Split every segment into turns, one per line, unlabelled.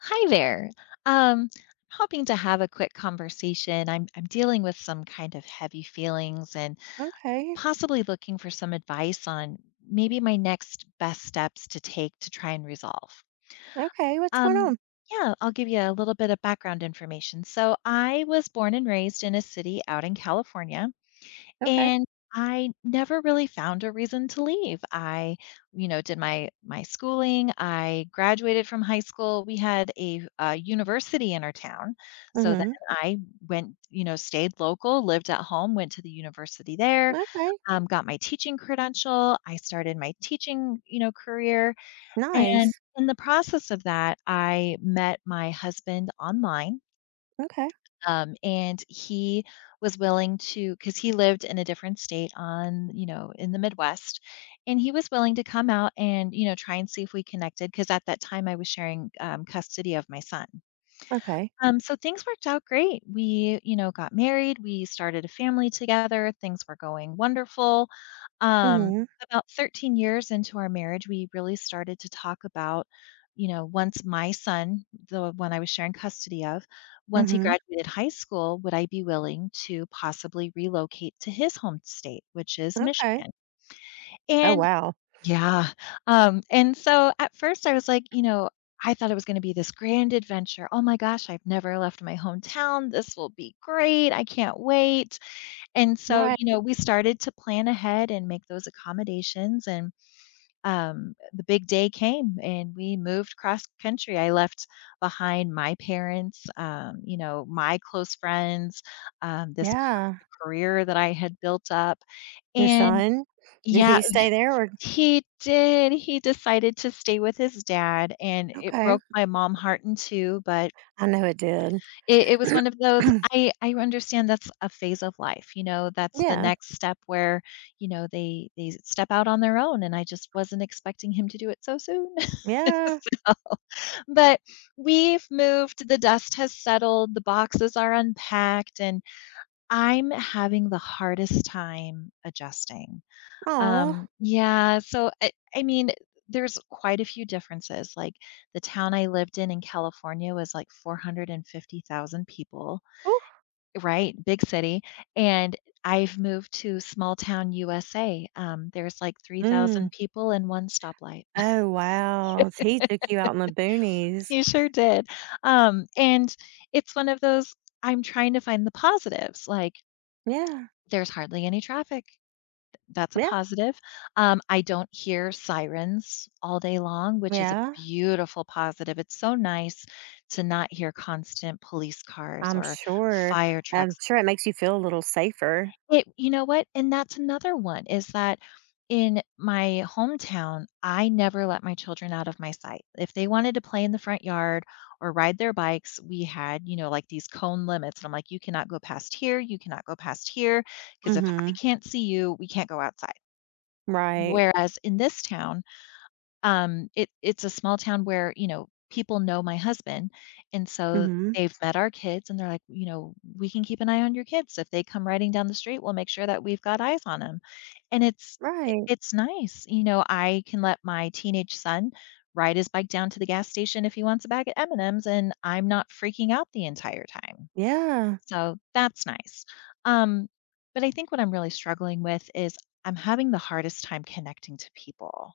Hi there. I'm hoping to have a quick conversation. I'm dealing with some kind of heavy feelings and
Okay.
possibly looking for some advice on maybe my next best steps to take to try and resolve.
Okay. What's going
Um,
on?
yeah, I'll give you a little bit of background information. So I was born and raised in a city out in California.
Okay.
And I never really found a reason to leave. I, you know, did my schooling. I graduated from high school. We had a, university in our town, so then
Mhm.
I went, you know, stayed local, lived at home, went to the university there,
Okay.
got my teaching credential. I started my teaching, you know, career, and
Nice.
in the process of that, I met my husband online,
Okay.
and he was willing to, because he lived in a different state on, you know, in the Midwest, and he was willing to come out and, you know, try and see if we connected, because at that time I was sharing, custody of my son.
Okay.
So things worked out great. We, you know, got married, we started a family together, things were going wonderful. Um,
Mhm.
about 13 years into our marriage, we really started to talk about, you know, once my son, the one I was sharing custody of, once he
Mhm.
graduated high school, would I be willing to possibly relocate to his home state, which is
Okay.
Michigan?
Oh
And
wow.
yeah. And so at first I was like, you know, I thought it was going to be this grand adventure. Oh my gosh, I've never left my hometown. This will be great. I can't wait. And so,
Right.
you know, we started to plan ahead and make those accommodations. And the big day came and we moved cross country. I left behind my parents, you know, my close friends, um, this c-
Yeah.
career that I had built up.
Your
And
son? Did
yeah,
he stay there or?
he did, he decided to stay with his dad, and it
Okay.
broke my mom heart in 2, but
I know it did.
it was one of those. I understand that's a phase of life, you know, that's the
Yeah.
next step where, you know, they step out on their own, and I just wasn't expecting him to do it so soon.
Yeah.
So, but we've moved, the dust has settled, the boxes are unpacked, and I'm having the hardest time adjusting.
Oh.
Yeah, so I mean, there's quite a few differences, like, the town I lived in California was, like, 450,000 people,
Ooh.
right? Big city, and I've moved to small town USA, there's, like,
Mm.
3,000 people in one stoplight.
Oh wow. He took you out in the boonies.
You sure did. And it's one of those. I'm trying to find the positives, like,
Yeah.
there's hardly any traffic. That's a
Yeah.
positive. I don't hear sirens all day long, which is a
Yeah.
beautiful positive. It's so nice to not hear constant police cars
I'm
or
sure.
fire
I'm
trucks.
sure it makes you feel a little safer.
It, you know what? And that's another one is that in my hometown, I never let my children out of my sight. If they wanted to play in the front yard or ride their bikes, we had, you know, like these cone limits. And I'm like, you cannot go past here, you cannot go past here, because if I
Mhm.
can't see you, we can't go outside.
Right.
Whereas in this town, it's a small town where, you know, people know my husband, and so
Mhm.
they've met our kids, and they're like, you know, "We can keep an eye on your kids. If they come riding down the street, we'll make sure that we've got eyes on them." And it's i
Right.
it's nice, you know, I can let my teenage son ride his bike down to the gas station if he wants a bag of M&Ms, and M's, and I'm not freaking out the entire time.
Yeah.
So that's nice. Um, but I think what I'm really struggling with is I'm having the hardest time connecting to people.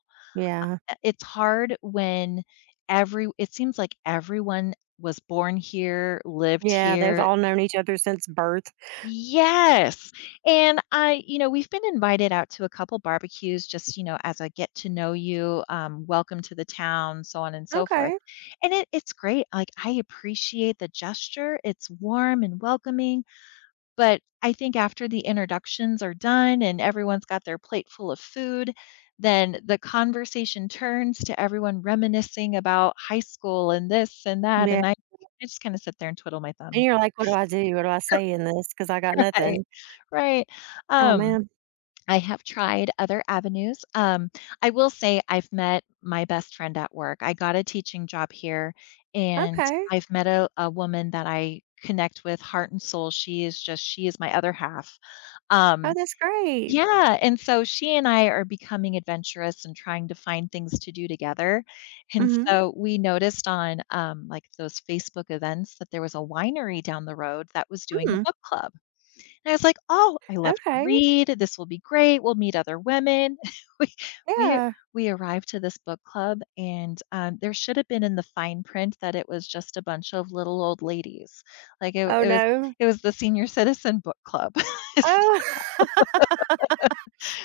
Uh,
Yeah.
It's hard when it seems like everyone was born here, lived
Yeah, they've
here.
all known each other since birth.
Yes. And I, you know, we've been invited out to a couple barbecues just, you know, as a get to know you, welcome to the town, so on and so forth.
Okay.
And it, it's great. Like, I appreciate the gesture. It's warm and welcoming, but I think after the introductions are done and everyone's got their plate full of food, then the conversation turns to everyone reminiscing about high school and this and that,
Yeah,
and I just kinda sit there and twiddle my
and
thumbs.
you're like, "What do I do? What do I say in this? Because I got
Right,
nothing."
right.
Oh,
Um,
man.
I have tried other avenues. I will say I've met my best friend at work. I got a teaching job here, and
Okay.
I've met a woman that I connect with heart and soul. She is just she is my other half.
Oh,
Um
that's great.
Yeah, and so she and I are becoming adventurous and trying to find things to do together, and
Mm.
so we noticed on, like, those Facebook events that there was a winery down the road that was doing a
Mhm.
book club, and I was like, "Oh, I
Mm.
love to
Okay.
read, this will be great, we'll meet other women." We we
Yeah.
we arrived to this book club, and, there should have been in the fine print that it was just a bunch of little old ladies, like, it
Oh,
it was,
no.
it was the senior citizen book club. It's
Oh.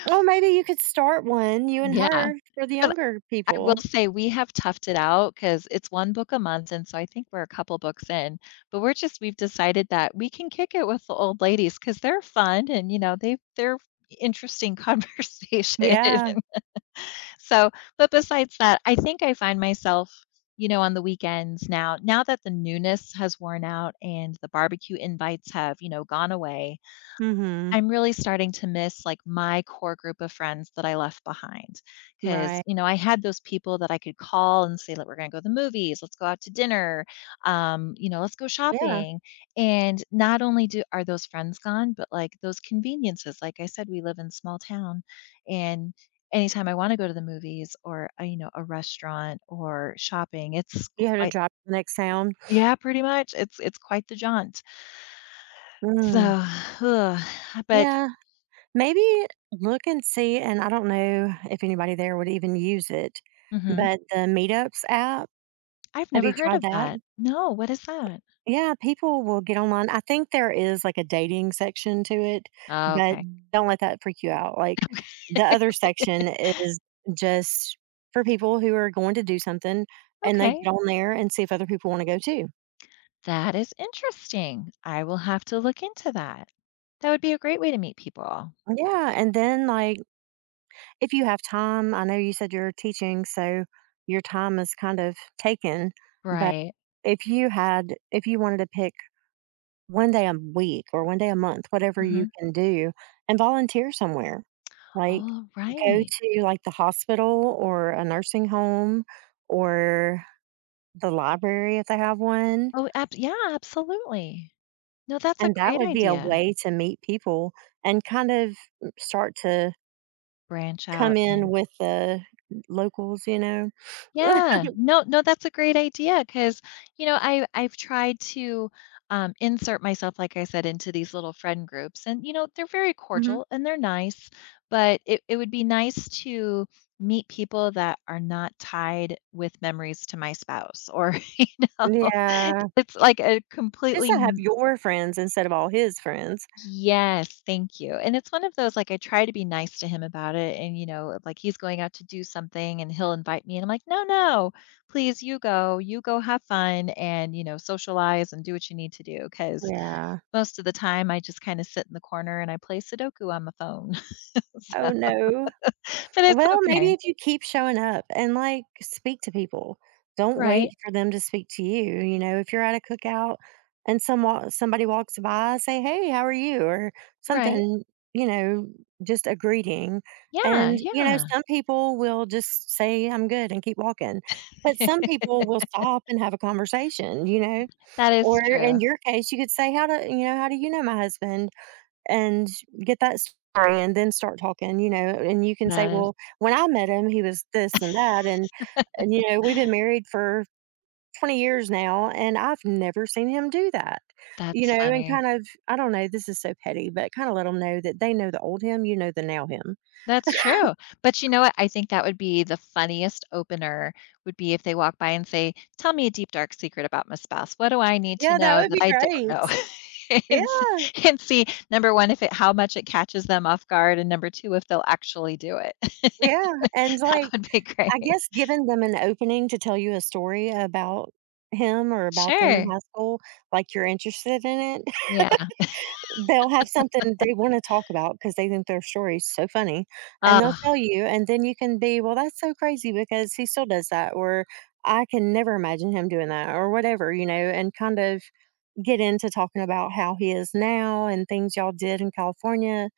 Well, maybe you could start one, you and
Yeah.
her, for the younger
I will
people.
say we have toughed it out because it's one book a month, and so I think we're a couple books in, but we've decided that we can kick it with the old ladies because 'cause they're fun and, you know, they're interesting conversation.
Yeah.
And so, but besides that, I think I find myself, you know, on the weekends now that the newness has worn out and the barbecue invites have, you know, gone away,
Mm. Mhm.
I'm really starting to miss, like, my core group of friends that I left behind, because
Right.
you know, I had those people that I could call and say, like, "We're gonna go to the movies, let's go out to dinner, you know, let's go
Yeah.
shopping," and not only do are those friends gone, but, like, those conveniences, like I said, we live in small town, and anytime I wanna go to the movies or, you know, a restaurant or shopping, it's
You had to
quite
drop the next sound.
yeah, pretty much, it's quite the jaunt.
Mm.
So, but
Yeah. Maybe look and see, and I don't know if anybody there would even use it,
mhm.
but the Meetups app,
I've
have you
never heard
tried
of
that?
that. No, what is that?
Yeah, people will get online. I think there is like a dating section to it,
Oh,
but
okay.
don't let that freak you out. Like the other section is just for people who are going to do something, and they
Okay,
get on there and see if other people want to go too.
that is interesting. I will have to look into that. That would be a great way to meet people.
Yeah. And then like, if you have time, I know you said you're teaching, so your time is kind of taken, but
Right.
if you had if you wanted to pick one day a week or one day a month, whatever you
Mhm.
can do, and volunteer somewhere. Like,
Oh,
go
right.
to, like, the hospital or a nursing home or the library if they have one,
Oh, ab yeah, absolutely. No, that's a
and that
great
would be a
idea.
way to meet people and kind of start to
Branch
come
out
in
and
with the locals, you know?
Yeah. No, no, that's a great idea. Because you know, I've tried to, insert myself, like I said, into these little friend groups, and, you know, they're very
Mhm.
cordial and they're nice, but it would be nice to meet people that are not tied with memories to my spouse or, you know,
Yeah,
it's like a
just
completely
to have your friends instead of all his friends.
yes, thank you. And it's one of those, like, I try to be nice to him about it and, you know, like, he's going out to do something and he'll invite me and I'm like, "No, no, please, you go. You go have fun and, you know, socialize and do what you need to do. Because
Yeah.
most of the time I just kinda sit in the corner and I play Sudoku on my phone." So,
Oh, no.
but it's
Well, maybe
okay.
if you keep showing up and, like, speak to people. Don't
Right,
wait for them to speak to you, you know, if you're at a cookout and somebody walks by, say, "Hey, how are you?" or
right.
something, you know, just a greeting,
Yeah,
and, you know,
yeah.
some people will just say, "I'm good," and keep walking, but some people will stop and have a conversation, you know,
That
or
is true.
in your case, you could say, "How do," you know, "How do you know my husband?" and get that story and then start talking, you know, and you can say,
That is
"Well, when I met him, he was this and that," and, you know, "We've been married for 20 years now, and I've never seen him do that." You
that's
know, and kind
funny.
of I don't know, this is so petty, but kinda let let them know that they know the old him, you know the now him.
That's true, but you know what? I think that would be the funniest opener, would be if they walk by and say, "Tell me a deep, dark secret about my spouse. What do I need to
Yeah, that
know
would be
that I don't
great.
know?"
Yeah,
And s and see, number one, if it how much it catches them off guard, and number two, if they'll actually do it.
yeah, and, like,
That would be
I
great.
guess giving them an opening to tell you a story about him or about them in
Sure.
high school, like you're interested in it.
Yeah.
They'll have something they wanna talk about because they think their story's so funny, and they'll
Ugh,
tell you, and then you can be, "Well, that's so crazy because he still does that," or, "I can never imagine him doing that," or whatever, you know, and kind of get into talking about how he is now and things y'all did in California,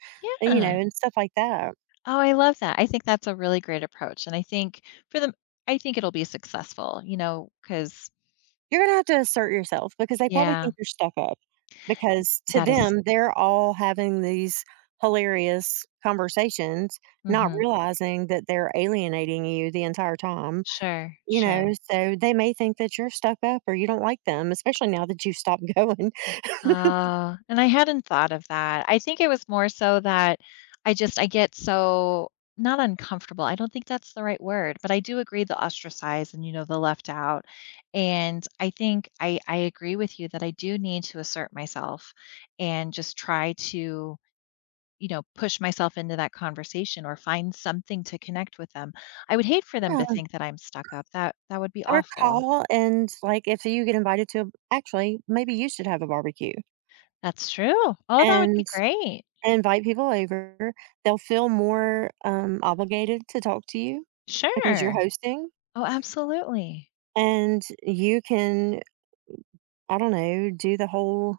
and, you know,
yeah.
and stuff like that.
Oh, I love that. I think that's a really great approach, and I think for them, I think it'll be successful, you know, because
You're gonna have to assert yourself because they probably
yeah,
think you're stuck up, because to
that is
them, they're all having these hilarious conversations, not
mhm.
realizing that they're alienating you the entire time,
Sure,
you know,
sure.
so they may think that you're stuck up or you don't like them, especially now that you've stopped going.
And I hadn't thought of that. I think it was more so that I get so not uncomfortable. I don't think that's the right word, but I do agree the ostracized and you know the left out. And I think I agree with you that I do need to assert myself and just try to you know push myself into that conversation or find something to connect with them. I would hate for them to
Yeah,
think that I'm stuck up. That that would be
or
awful.
call and, like, if you get invited to a actually, maybe you should have a barbecue
That's true. Oh, that would be
and
great.
invite people over. They'll feel more, obligated to talk to you because you're
Sure.
hosting.
Oh, absolutely.
And you can, I don't know, do the whole,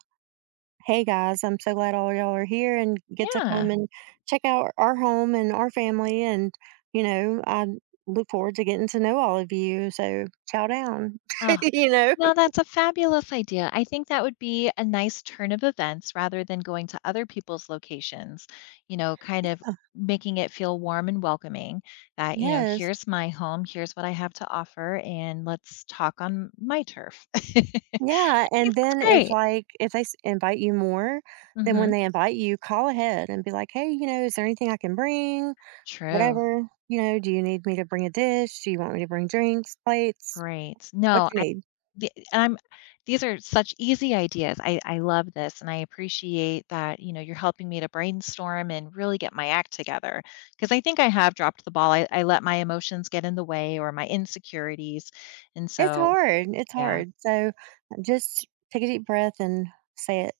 "Hey, guys, I'm so glad all y'all are here and get to come
Yeah.
and check out our home and our family, and, you know, I look forward to getting to know all of you, so chow down."
Oh,
You know?
no, that's a fabulous idea. I think that would be a nice turn of events rather than going to other people's locations, you know, kind of making it feel warm and welcoming, that, you know,
Yes.
here's my home, here's what I have to offer, and let's talk on my turf. I think
Yeah, and
that's
then if,
great.
like, if they s invite you more, then when
Hmm.
they invite you, call ahead and be like, "Hey, you know, is there anything I can bring?
True.
Whatever. You know, do you need me to bring a dish? Do you want me to bring drinks, plates?
Great.
What
No,
you need?"
the, and I'm these are such easy ideas. I love this and I appreciate that, you know, you're helping me to brainstorm and really get my act together. Cause I think I have dropped the ball. I let my emotions get in the way or my insecurities. And so
It's
yeah.
hard, so just take a deep breath and say it.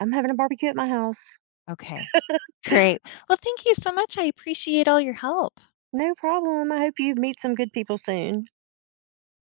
"I'm having a barbecue at my house."
Okay. Great. Well, thank you so much. I appreciate all your help.
"No problem, I hope you meet some good people soon."